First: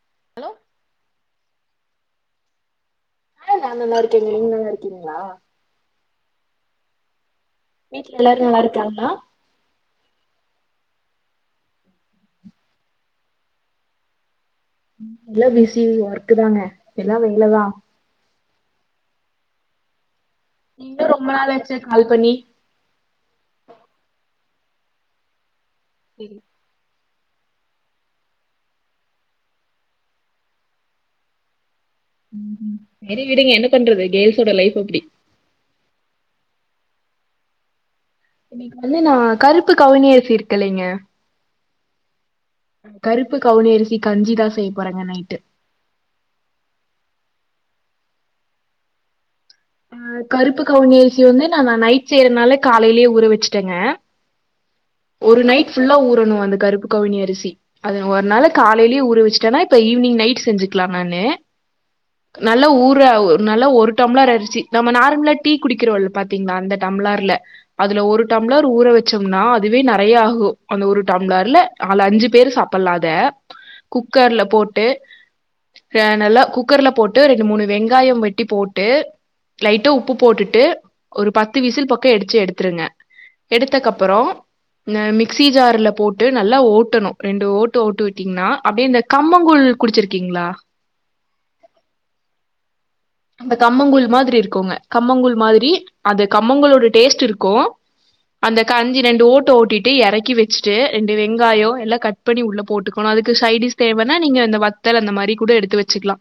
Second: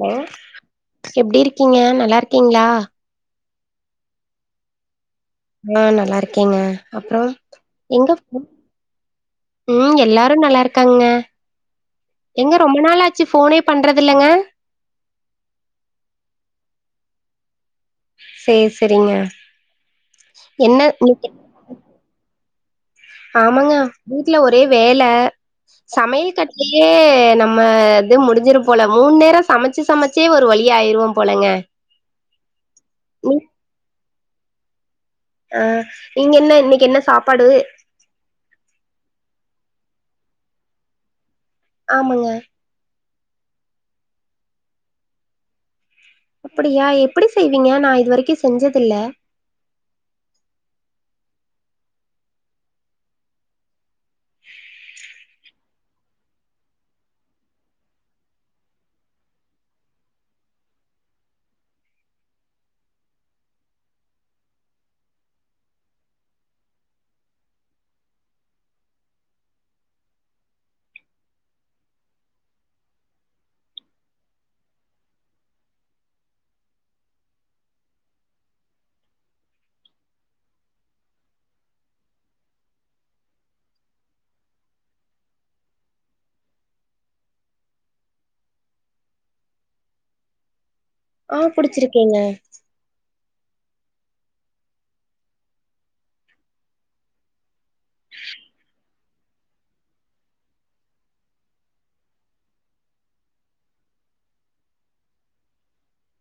hello எப்டி இருக்கீங்க நல்லா இருக்கீங்களா ஆ நா நல்லா இருக்க நீங்க நல்லா இருக்கீங்களா ஆ நல்லா இருக்கேங்க அப்பறம் வீட்ல எல்லாரு நல்லா இருக்காங்களா ம் எல்லாரும் நல்லா இருக்காங்க எங்க ரொம்ப நாளாச்சு ஃபோனே பண்றதில்லங்க இல்லா பிஸி ஒர்க் தாங்க எல்லா வேல தான் செர் செரிங்க நீங்க ரொம்ப நாள் ஆச்சு கால் பண்ணி ஆமாங்க வீட்ல ஒரே வேல சமையல் கட் இதுலயே நம்ம இது முடிஞ்சிரு போல மூண்நேரம் சமச்சு சமச்சே ஒரு வழி ஆயிருவோம் போலங்க செரி ம் விடுங்க என்ன பண்றது கேல்ஸ்ஸோட லைஃப் அப்டி அ நீங்க என்ன இன்னைக்கு என்ன சாப்பாடு இன்னைக்கு வந்து நான் கருப்பு கவுனி அரிசி இருக்குல்லைங்க ஆமாங்க கருப்பு கவுனி அரிசி கஞ்சிதான் செய்ய போறங்க நைட்டு அப்டியா எப்படி செய்வீங்க நான் இது வரைக்கு செஞ்சதில்ல ஆ கருப்பு கவுனி அரிசி வந்து நான் நான் நைட் செய்யறனால காலையிலேயே ஊற வச்சிட்டேங்க ஒரு நைட் ஃபுல்லா ஊறணு அந்த கருப்பு கவுனி அரிசி அது ஒரு நாள்ல காலையிலயே ஊறவச்சுட்டேன்னா இப்ப ஈவினிங் நைட் செஞ்சுக்கலாம் நானு நல்லா ஊற நல்லா ஒரு டம்ளர் அரிசி நம்ம நார்மலா டீ குடிக்கிறோல பாத்தீங்களா அந்த டம்ளர்ல அதுல ஒரு டம்ளர் ஊற வச்சோம்னா அதுவே நறையா ஆகு அந்த ஒரு டம்ளர்ல நாலு அஞ்சு பேரு சாப்ட்லா அத குக்கர்ல போட்டு நல்லா குக்கர்ல போட்டு ரெண்டு மூணு வெங்காயம் வெட்டி போட்டு லைட்டா உப்பு போட்டுட்டு ஒரு பத்து விசில் பக்கம் எடிச்சு எடுத்துருங்க எடுத்தக்கப்றோ ந மிக்சி ஜார்ல போட்டு நல்லா ஓட்டணும் ரெண்டு ஓட்டு ஓட்டு விட்டீங்கன்னா அப்டியே இந்த கம்மங்கூழ் குடிச்சிருக்கீங்களா ஆ குடிச்சிருக்கேங்க அந்த கம்மங்கூழ் மாதிரி இருக்குங்க கம்மங்கூழ் மாதிரி அது கம்மங்கூலோட டேஸ்ட் இருக்கு அந்த கஞ்சி ரெண்டு ஓட்டு ஓட்டிட்டு எறக்கி வெச்சிட்டு ரெண்டு வெங்காயோ எல்லாம் கட் பண்ணி உள்ள போட்டுக்கணு அதுக்கு சைடிஸ் தேவனா நீங்க இந்த வத்தல் அந்த மாரி கூட எடுத்து வச்சுக்கலாம்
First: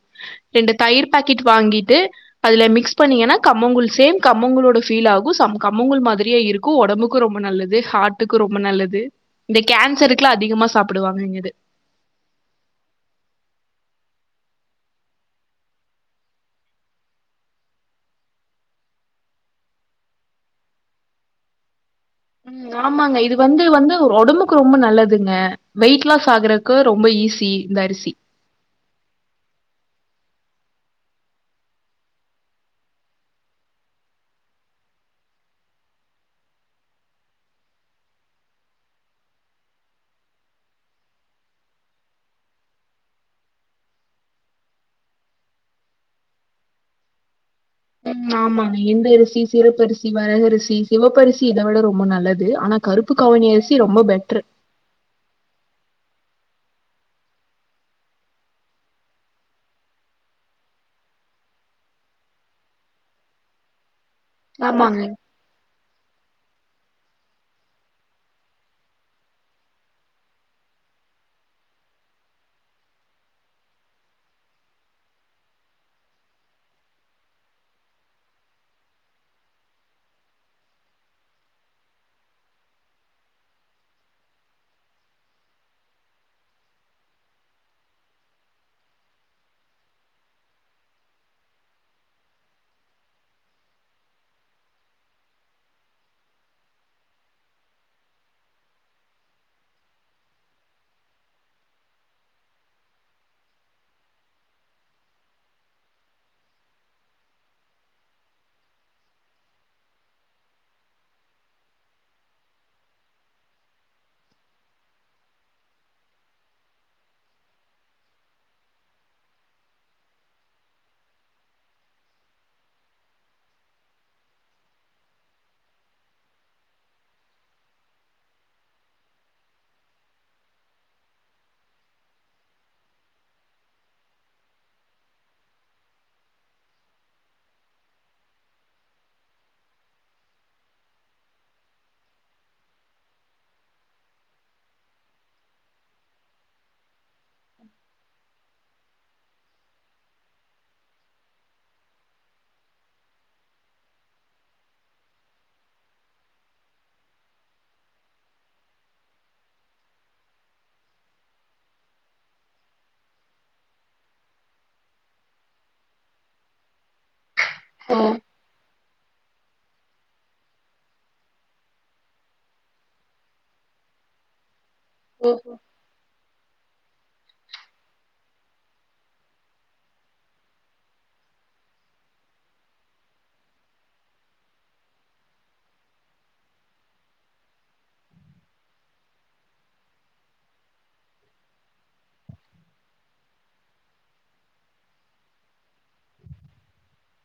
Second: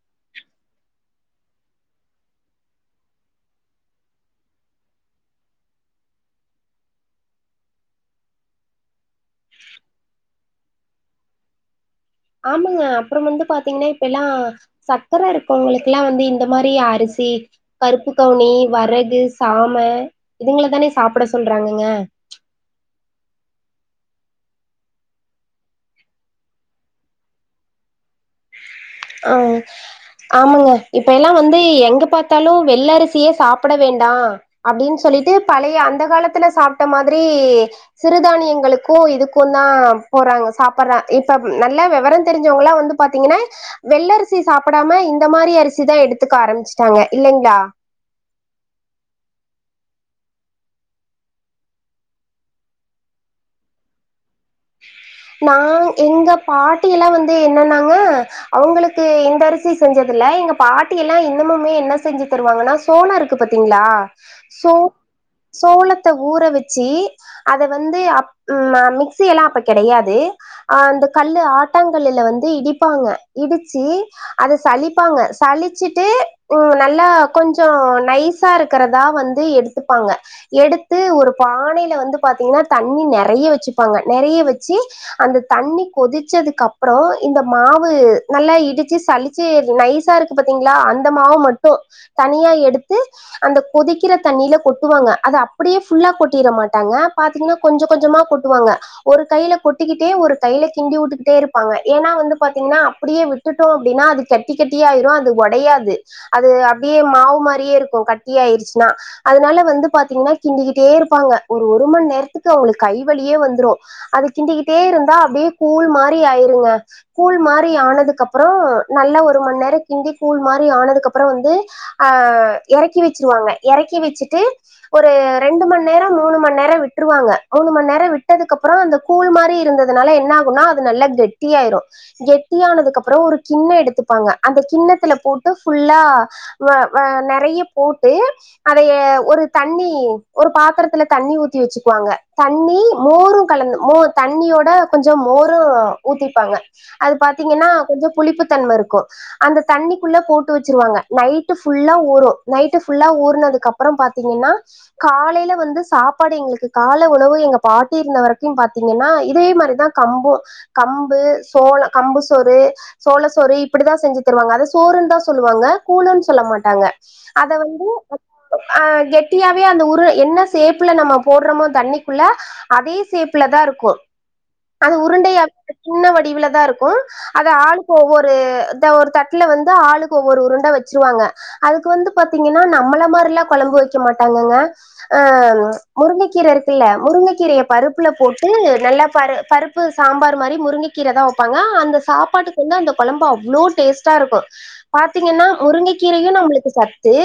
ரெண்டு தயிர் பாக்கெட் வாங்கிட்டு அதுல மிக்ஸ் பண்ணீங்கன்னா கம்மங்கூழ் சேம் கம்மங்கூளோட ஃபீல் ஆகும் சம் கம்மங்கூழ் மாதிரியே இருக் க்கு ஒடம்புக்கும் ரொம்ப நல்லது ஹாட்டுக்கும் ரொம்ப நல்லது இந்த கேன்சருக்குல்லா அதிகமா சாப்டுவாங்க இது ஆமாங்க அப்றம் வந்து பாத்தீங்ன்னா இப்ப எல்லா சக்கர இருக்கவங்களுக்ல்லாம் வந்து இந்த மாரி அரிசி கருப்பு கவுனி வரகு சாம இதுங்களதான சாப்ட சொல்றாங்கங்க ஆமாங்க இது வந்து வந்து ஒடம்புக்கு ரொம்ப நல்லதுங்க வெயிட் லாஸ் ஆகுறக்கு ரொம்ப ஈஸி இந்த அரிசி ஓ ஆமாங்க இப்ப எல்லா வந்து எங்க பாத்தாலும் வெள்ளரிசியே சாப்ட வேண்டா அப்டின்னு சொல்லிட்டு பழைய அந்த காலத்துல சாப்ட மாதிரி சிறுதானியங்களுக்கு இதுக்கு தா போறாங்க சாப்படுறாங் இப்ப நல்ல வெவரோ தெரிஞ்சவங்களா வந்து பாத்தீங்ன்னா வெள்ள அரிசி சாப்டாம இந்த மாரி அரிசிதா எடுத்துக்க ஆரமிச்சுட்டாங்க இல்லைங்ளா ம் ஆமாங்க எந்தரிசி சிவப்பரிசி வரகரிசி சிவப்பரிசி இத விட ரொம்ப நல்லது ஆனா கருப்பு கவுணி அரிசி ரொம்ப பெட்ரு நா எங்க பாட்டியெல்லா வந்து என்னென்னாங்க அவங்களுக்கு இந்த அரிசி செஞ்சதுல்ல எங்க பாட்டி எல்லா இன்னமுமே என்ன செஞ்சு தருவாங்கன்னா சோளோ இருக்கு பாத்தீங்ளா சோ ஆமாங்க இப்போ சோளத்த ஊற வச்சு அத வந்து அப் ம் மிக் மிக்ஸி எல்லா அப்ப கெடையாது அ அந்த கல்லு ஆட்டாங்கல்லுல வந்து இடிப்பாங்க இடிச்சி அத சளிப்பாங்க சளிச்சுட்டு உ நல்லா கொஞ்சோ நைஸ் நைஸா இருக்கிறதா வந்து எடுத்துப்பாங்க எடுத்து ஒரு பானைல வந்து பாத்தீங்ன்னா தண்ணி நெறைய வச்சுப்பாங்க நெறைய வச்சு அந்த தண்ணி கொதிச்சதுக்கு அப்றோ இந்த மாவு நல்லா இடிச்சு சளிச் ச்சு நைசா இருக்கு பாத்தீங்ளா அந்த மாவு மட்டு தனியா எடுத்து அந்த கொதிக்கிற தண்ணில கொட்டுவாங்க அது அப்டியே புல்லா கொட்டிற மாட்டாங்க பாத்தீங்ன்னா கொஞ்ச கொஞ்சமா கொட் வாங்க ஒரு கையில கொட்டிக்கிட்டே ஒரு கையில கிண்டி வுட்டுகிட்டே இருப்பாங்க ஏனா வந்து பாத்தீங்ன்னா அப்டியே விட் விட்டுட்டோ அப்டின்னா அது கட்டி கட்டியாயிரு அது ஒடையாது அது அப்டியே மாவு மாரியே இருக்கு கட்டி ஆயிடுச்சுனா அதுனால வந்து பாத்தீங்ன்னா கிண்டிக்கிட்டே இருப்பாங்க ஒரு ஒரு மண்நேரத்துக்கு அவங்களுக்கு கை வழியே வந்துரு அது கிண்டிக்கிட்டே இருந்தா அப்டியே கூழ் மாரி ஆயிருங்க கூழ் மாரி ஆனதுக்கு அப்றோ நல்ல ஒரு மண்நேரம் கிண்டி கூழ் மாரி ஆனதுக்கு அப்றோ வந்து அ எறக்கி வச்சிருவாங்க எறக்கி வச்சுட்டு ஒரு ரெண்டு மண்நேரம் மூனு மண்நேரம் விட்டுருவாங்க மூனு மண்நேரம் விட்டதுக்கு அப்பறோ அந்த கூழ் மாரி இருந்ததுனால என்ன ஆகுனா அது நல்லா கெட்டியாயிரு கெட்டியானதுக்கு அப்றோ ஒரு கிண்ணோ எடுத்துப்பாங்க அந்த கிண்ணத்துல போட்டு ஃபுல்லா வ வ நெறைய போட்டு அதையே ஒரு தண்ணி ஒரு பாத்தரத்துல தண்ணி ஊத்தி வச்சுக்குவாங்க தண்ணி மோரு கலந்து மோ தண்ணியோட கொஞ்சோ மோரு ஊத்திப்பாங்க அது பாத்தீங்கன்னா கொஞ்சோ புளிப்புத்தன்ம இருக்கு அந்த தண்ணிக்குள்ள போட்டு வச்சுருவாங்க நைட்டு ஃபுல்லா ஊரு நைட்டு ஃபுல்லா ஊறுனதுக்கு அப் அப்றோ பாத்தீங்கன்னா காலைல வந்து சாப்பாடு எங்களுக்கு கால உணவு எங்க பாட்டி இருந்த வரைக்கு பாத்தீங்கன்னா இதே மாரிதா கம்பு கம்பு சோள் கம்பு சோறு சோழசோறு இப்டிதா செஞ்சு தருவாங்க அத சோறுன்னு தா சொல்லுவாங்க கூலுன்னு சொல்ல மாட்டாங்க அத வந் ம் அ கெட்டியாவே அந்த உருள என்ன சேப்புல நம்ம போடறோமோ தண்ணிக்குள்ள அதே சேப்புல தா இருக்கு அது உருண்டைய சின்ன வடிவுல தா இருக்கு அத ஆளுக்கு ஒவ்வொரு இந்த ஒரு தட்டுல வந்து ஆளுக்கு ஒவ்வொரு உருண்ட வச்சிருவாங்க அதுக்கு வந்து பாத்தீங்கனா நம்மள மாறிலா கொழம்பு வைக்க மாட்டாங்கங்க ஆ முருங்கக்கீர இருக்குல முருங்க கீரைய பருப்புல போட்டு நல்ல பரு பருப்பு சாம்பார் மாறி முருங்க கீர தா வெப்பாங்க அந்த சாப்பாட்டுக் வந்து அந்த கொழம்பு அவ்ளோ டேஸ்ட்டா இருக்கு பாத்தீங்கனா முருங்கக்கீரையு நம்ளுக்கு சத்து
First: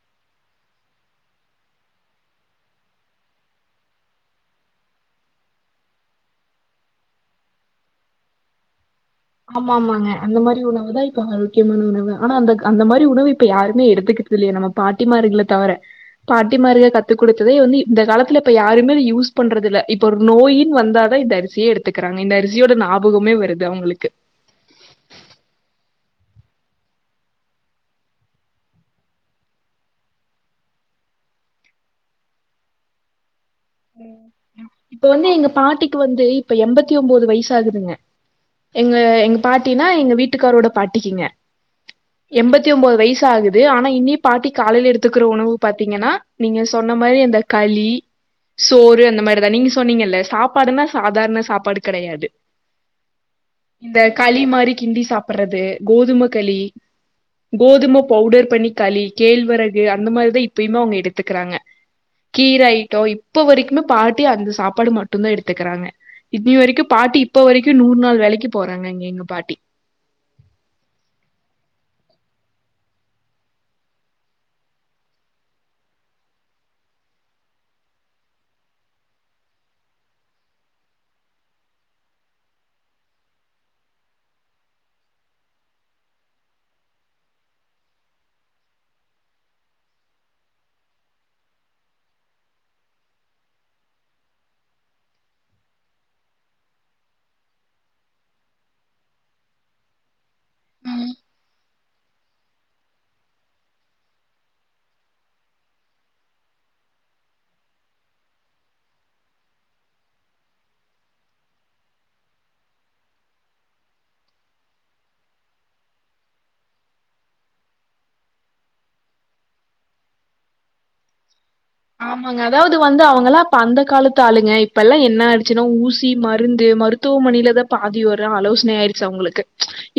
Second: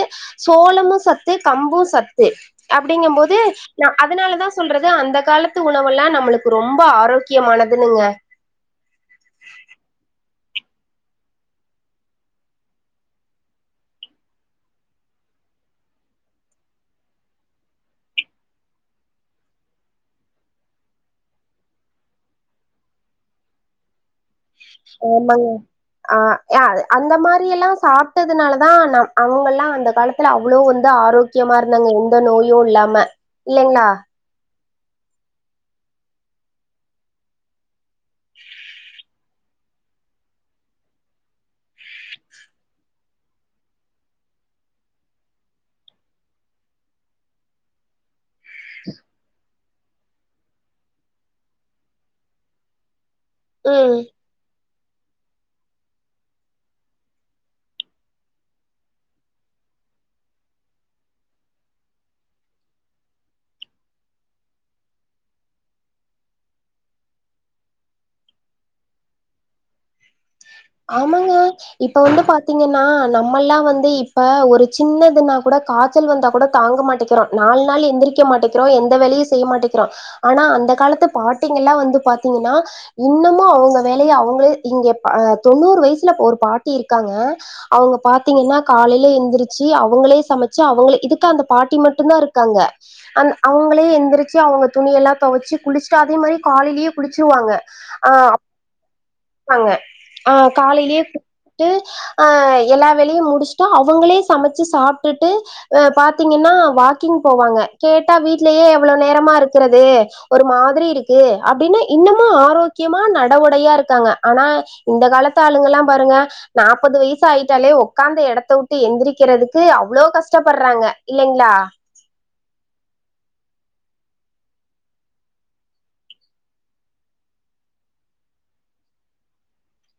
சோளமு சத்து கம்பு சத்து அப்டிங்கம் போது நா அதனாலதா சொல்றே அதா அந்த காலத்து உணவெல்லா நம்மளுக்கு ரொம்ப ஆரோக்கியமானதுனுங்க ஆமா ஆமாங்க அந்த மாரி உணவு தா இப்ப ஆரோக்கியமான உணவு ஆனா அந்தக் அந்த மாரி உணவு இப்ப யாருமே எடுத்துக்கிட் இல்லையே நம்ம பாட்டிமார்கள தவர பாட்டி மார்க கத்து குடுத்ததே வந்து இந்த காலத்துல இப்ப யாருமே யூஸ் பண்றதில்ல இப்ப ஒரு நோயுன் வந்தாதா இந்த அரி சியே எடுத்துக்குறாங்க இந்த அரிசியோட ஞாபகமே வருது அவ்ங்ளுக்கு ஆமாங்க ஆ யா அந்த மாரியெல்லா சாப்டதுனாலதா ந அவ்ங்கள்லா அந்த காலத்துல அவ்ளோ வந்து ஆரோக் கியமா இருந்தாங்க எந்த நோயு இல்லாம இல்லைங்களா இப்ப வந்து எங்க பாட்டிக்கு வந்து இப்ப எப்பத்தி ஒம்போது வயசு ஆகுதுங்க எங்க எங்க பாட்டினா எங்க வீட்டுக்காரோட பாட்டிக்குங்க [inaudible] எம்பத்தி ஒம்போது வயசு ஆகுது ஆனா இன்னி பாட்டி காலைல எடுத்துக்குற உணவு பாத்தீங்கனா நீங்க சொன்ன மாரி அந்த களி சோறு அந்த மாரிதா நீங்க சொன்னீங்கல்ல சாப்பாடுனா சாதாரண சாப்பாடு கெடையாது ம் இந்த களி மாரி கிண்டி சாப்புட்றது கோதும களி கோதும பவுடர் பண்ணி களி கேழ்வரகு அந்த மாரிதா இப்பயுமே அவ்ங்க எடுத்துக்குறாங்க கீர ஐட்டொ இப்ப வரைக்குமே பாட்டி அந்த சாப்பாடு மட்டுதா எடுத்துக்குறாங்க இன்னை வரைக்கு பாட்டி இப்ப வரைக்கு நூறு நாள் வேலைக்கு போறாங்க இங்க எங்க பாட்டி ஆமாங்க இப்ப வந்து பாத்தீங்கனா நம்மல்லா வந்து இப்ப ஒரு சின்னதுனா கூட காச்சல் வந்தா கூட தாங்க மாட்டிக் றோ நாலு நாள் எந்திரிக்க மாட்டிக்றோ எந்த வேலையு செய்ய மாட்டிக்றோ ஆனா அந்த காலத்து பாட்டிங்கலா வந்து பாத்தீங்கனா இன்னமு அவ்ங்க வேலைய அவ்ங்ளே இங்க எ அ தொண்ணூறு வயசுல ஒரு பாட்டி இருக்காங்க அவ்ங்க பாத்தீங்கனா காலைல எந்திரிச்சு அவுங்களே சமைச்சு அவுங்களே இதுக்கு அந்த பாட்டி மட்டுந்தா இருக்காங்க அந் அவங்களே எந்திரிச்சி அவ்ங்க துணியெல்லா தொவச்சு குளிச்ட்டு அதே மாரி காலைலயே குளிச்சிருவாங்க ஆ ஆமாங்க ஆ காலைலயே ட்டு அ எல்லா வேலையு முடிச்ட்டு அவுங்ளே சமைச்சு சாப்டுட்டு அ பாத்தீங்கனா வாக்கிங் போவாங்க கேட்டா வீட்லயே எவளோ நேரமா இருக்குறது ஒரு மாதிரி இருக்கு அப்டினு இன்னமு ஆரோக்கியமா நடவுடையா இருக்காங்க ஆனா இந்த காலத்து ஆளுங்கலா பாருங்க நாப்பது வயசு ஆயிட்டாலே ஒக்காந்த எடத்த விட்டு எந்திரிக்கிறதுக்கு அவ்ளோ கஷ்டப்பட்றாங்க இல்லைங்ளா ஆமாங்க அதாவ்து வந்து அவுங்களா அப்ப அந்த காலத்து ஆளுங்க இப்பலா என்ன ஆயிடுச்சுனா ஊசி மருந்து மருத் த்துவமனைல தா பாதி ஒரு ஆலோசனை ஆயிருச்சு அவுங்களுக்கு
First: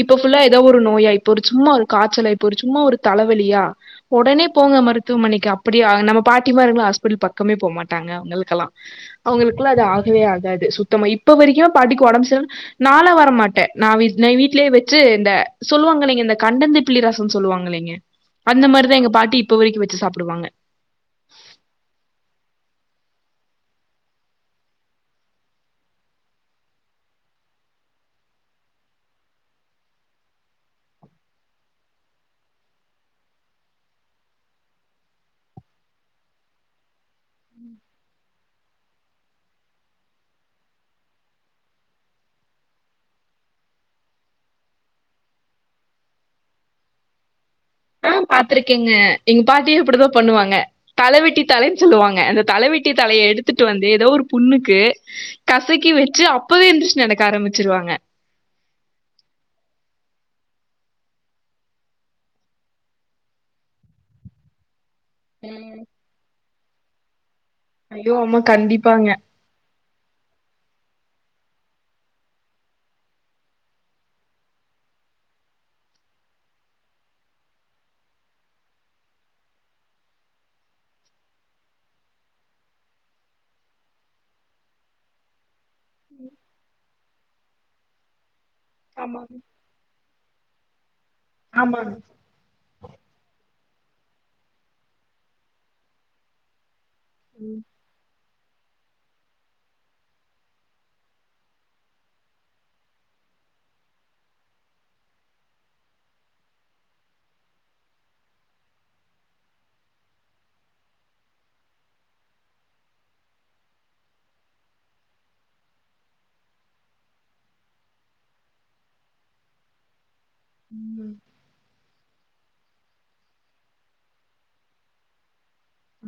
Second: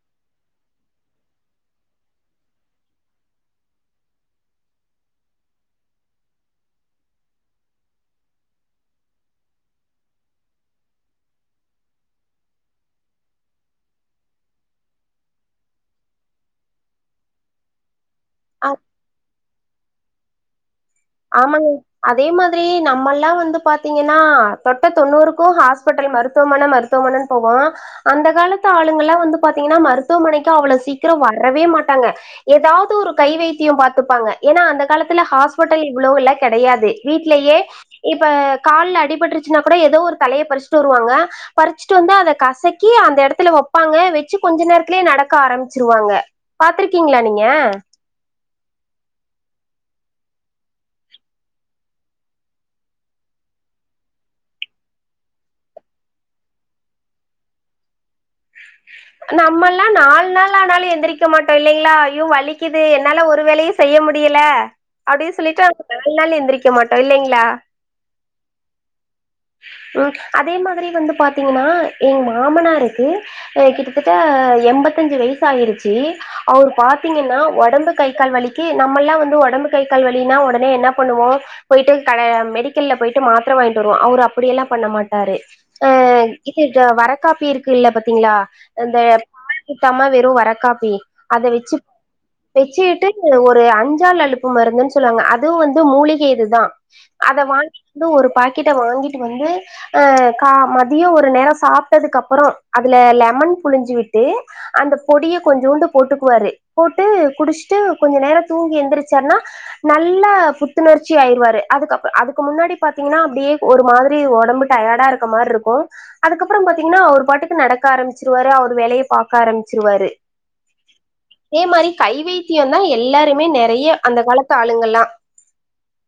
இப்ப ஃபுல்லா எதோ ஒரு நோயா இப்போ ஒரு சும்மா ஒரு காச்சல இப்போ ஒரு சும்மா ஒரு தலவலியா ஒடனே போங்க மருத்துவமனைக்கு அப்டியா நம்ம பாட் ட்டிமார்களா ஹாஸ்பிட்டல் பக்கமே போமாட்டாங்க அவ்ங்களுக்கெல்லா அவ்ங்களுகெல்லா எது ஆகவே ஆகாது சுத்தமா இப்ப வரைக்குமே பாட்டிக்கு ஒடம்பு செரில் நாலா வரமாட்டே நா வீட் நை வீட்லயே வெச்சு இந்த சொல்லுவாங்கல்லைங்க இந்த கண்டந்திப்பிளி ரசன் சொல்வாங்கல்லைங்க ஆ அந்த மாரிதா எங்க பாட்டி இப்ப வரைக்கு வெச்சு சாப்டுவாங்க ஆமாங்க அதே மாதிரி நம்மல்லா வந்து பாத்தீங்கனா தொட்ட தொண்ணூறுக்கு ஹாஸ்பிட்டல் மருத்துவமன மருத் த்துவமனன் போவோ அந்த காலத்து ஆளுங்கல்லா வந்து பாத்தீங்கனா மருத்துவமனைக்கு அவளோ சீக்கிர வரவே மாட்டாங்க எதாவ்து ஒரு கை வைத்திய பாத்துப்பாங்க ஏனா அந்த காலத்துல ஹாஸ்பிட் மக்கள் இவ்ளோவ்ல்லா கெடயாது வீட்லயே இப்ப கால்ல அடிபட்ருச்சுன்னா கூட ஏதோ ஒரு களய பறிஸ்ட்டு வருவாங்க பறிச்சுட்டு வந்து அத கசக்கி அந்த எடத்துல வெப்பாங்க வெச்சு கொஞ்ச நேரத்துலயே நடக்க ஆரம்பிச்சிருவாங்க பாத்திருக்கீங்ளா நீங்க ஆ பாத்திருக்கேங்க எங்க பாட்டியு இப்டுதா பண்ணுவாங்க தலவெட்டி தலன் சொல்லுவாங்க அந்த தலவெட்டி தலய எடுத்துட்டு வந்து ஏதோ ஒரு புண்ணுக்கு கசக்கி வெச்சு அப்பவே எந்துருச்சு நடக்க ஆரம்பிச்சிருவாங்க [unintelligible] நம்மள்ளா நால் நாள் ஆனாலு எந்திரிக்க மாட்டோ இல்லைங்ளா ஐயோ வலிக்கிது என்னால ஒரு வேலயு செய்ய முடியல அப்டி சொல்லிட்டு ரெண்டு நாள் எந்திரிக்க மாட்டோ இல்லைங்ளா ஐயோ அமா கண்டிப்பாங்க ம் அதே மாதிரி வந்து பாத்தீங்கன்னா எங் மாமனாருக்கு அ கிட்டத்தட்ட எண்பத்தஞ்சு வயசு ஆயிருச்சு அவரு பாத்தீங்கன்னா ஒடம்பு கை கால் வலிக் கி நம்மல்லா வந்து ஒடம்பு கை கால் வலின்னா ஒடனே என்ன பண்ணுவோ போய்ட்டு கட மெடிக்கெல்ல போய்ட்டு மாத்ர வாய்ங்ட்டு வருவோ அவுரு அப் அப்டியெல்லா பண்ண மாட்டாரு ஆ இது வர காப்பி இருக்கு இல்ல பத்திங்ளா இந்த ஆமாங்க பால் ஊத்தாம வெறு வரக்காப்பி அத வெச்சு ஆமாங்க வெச்சுக்கிட்டு ஒரு அஞ்சால் அலுப்பு மருந்துன் சொல்வாங்க அதுவும் வந்து மூலிகை இதுதா அத வாங்கிட்டு ந்து ஒரு பாக்கெட்ட வாங்கிட்டு வந்து அ கா மதியோ ஒரு நேரோ சாப்ட்டதுக்கு அப்பறோ அதுல லெமன் புழிஞ்சு விட்டு அந்த பொடிய கொஞ்சூண்டு போட்டுக்குவாரு போட்டு குடிஸ்ட்டு கொஞ்ச நேரோ தூங்கி எந்திரிச்சாருனா நல்ல புத்துணர்ச்சி ஆயிருவாரு அதுக்கப் அதுக்கு முன்னாடி பாத்தீங்ன்னா அப்டியே ஒரு மாதி ரி ஒடம்பு டயாடா இருக்க மார்ருக்கோ அதுக்கப்றோ பாத்தீங்ன்னா அவுரு பாட்டுக்கு நடக்க ஆரம்பிச்சிருவாரு அவுரு வேலய பாக்க ஆரம்பிச்சிருவாரு ம் அதே மாரி கைவைத்தியந்தா எல்லாருமே நெறைய அந்த காலத்து ஆளுங்கள்லா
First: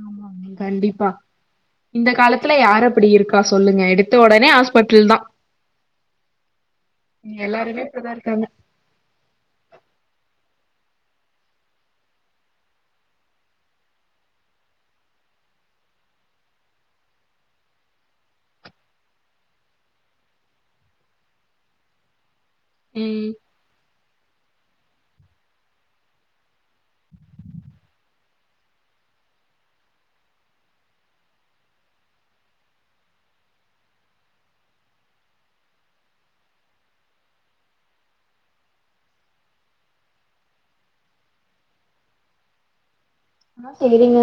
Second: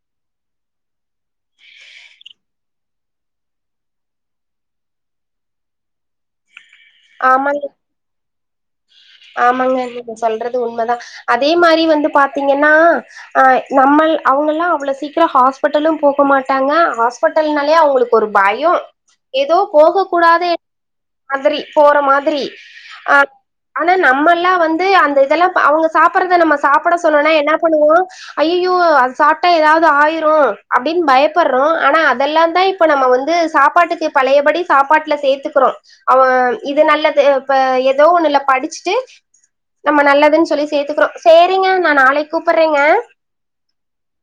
ஆமாங்க கண்டிப்பா இந்த காலத்துல யாரு அப்படி இருக்கா சொல்லுங்க எடுத்த ஒடனே ஹாஸ்பட்டுல் தா ஆமா எல்லாருமே இப்டிதா இருக்காங்க ஆமாங்க நீங்க சொல்றது உண்மதா அதே மாரி வந்து பாத்தீங்கன்னா அ நம்மள் அவுங்கல்லா அவ்ளோ சீக்கிரோ ஹாஸ்பெட்டலும் போக மாட்டாங்க ஹாஸ் பட்டல்னாலே அவுங்குளுக் ஒரு பயோ ஏதோ போக கூடாத எ மாதிரி போற மாதிரி அ ம் ஆனா நம்மல்லா வந்து அந்த இதெல்லா பா அவுங்க சாப்புறத நம்ம சாப்புட சொன்னோனா என்ன பண்ணுவோ அய்யிய்யோ அது சாப்ட்டா எதாவ்து ஆயிரோ அப்டின் பயப்பறோ ஆனா அதெல்லாந்தா இப்ப நம்ம வந்து சாப்பாட்டுக்கு பழயபடி சாப்பாட்ல சேத்துக்குறோ அவ இது நல்லது இப்ப எதோ ஒண்ணுலப் படிசுட்டு நம்ம நல்லதுன்னு சொல்லி சேத்துக்குறோ சேரிங்க நா நாளைக் கூப்புறேங்க ஆ சேரிங்க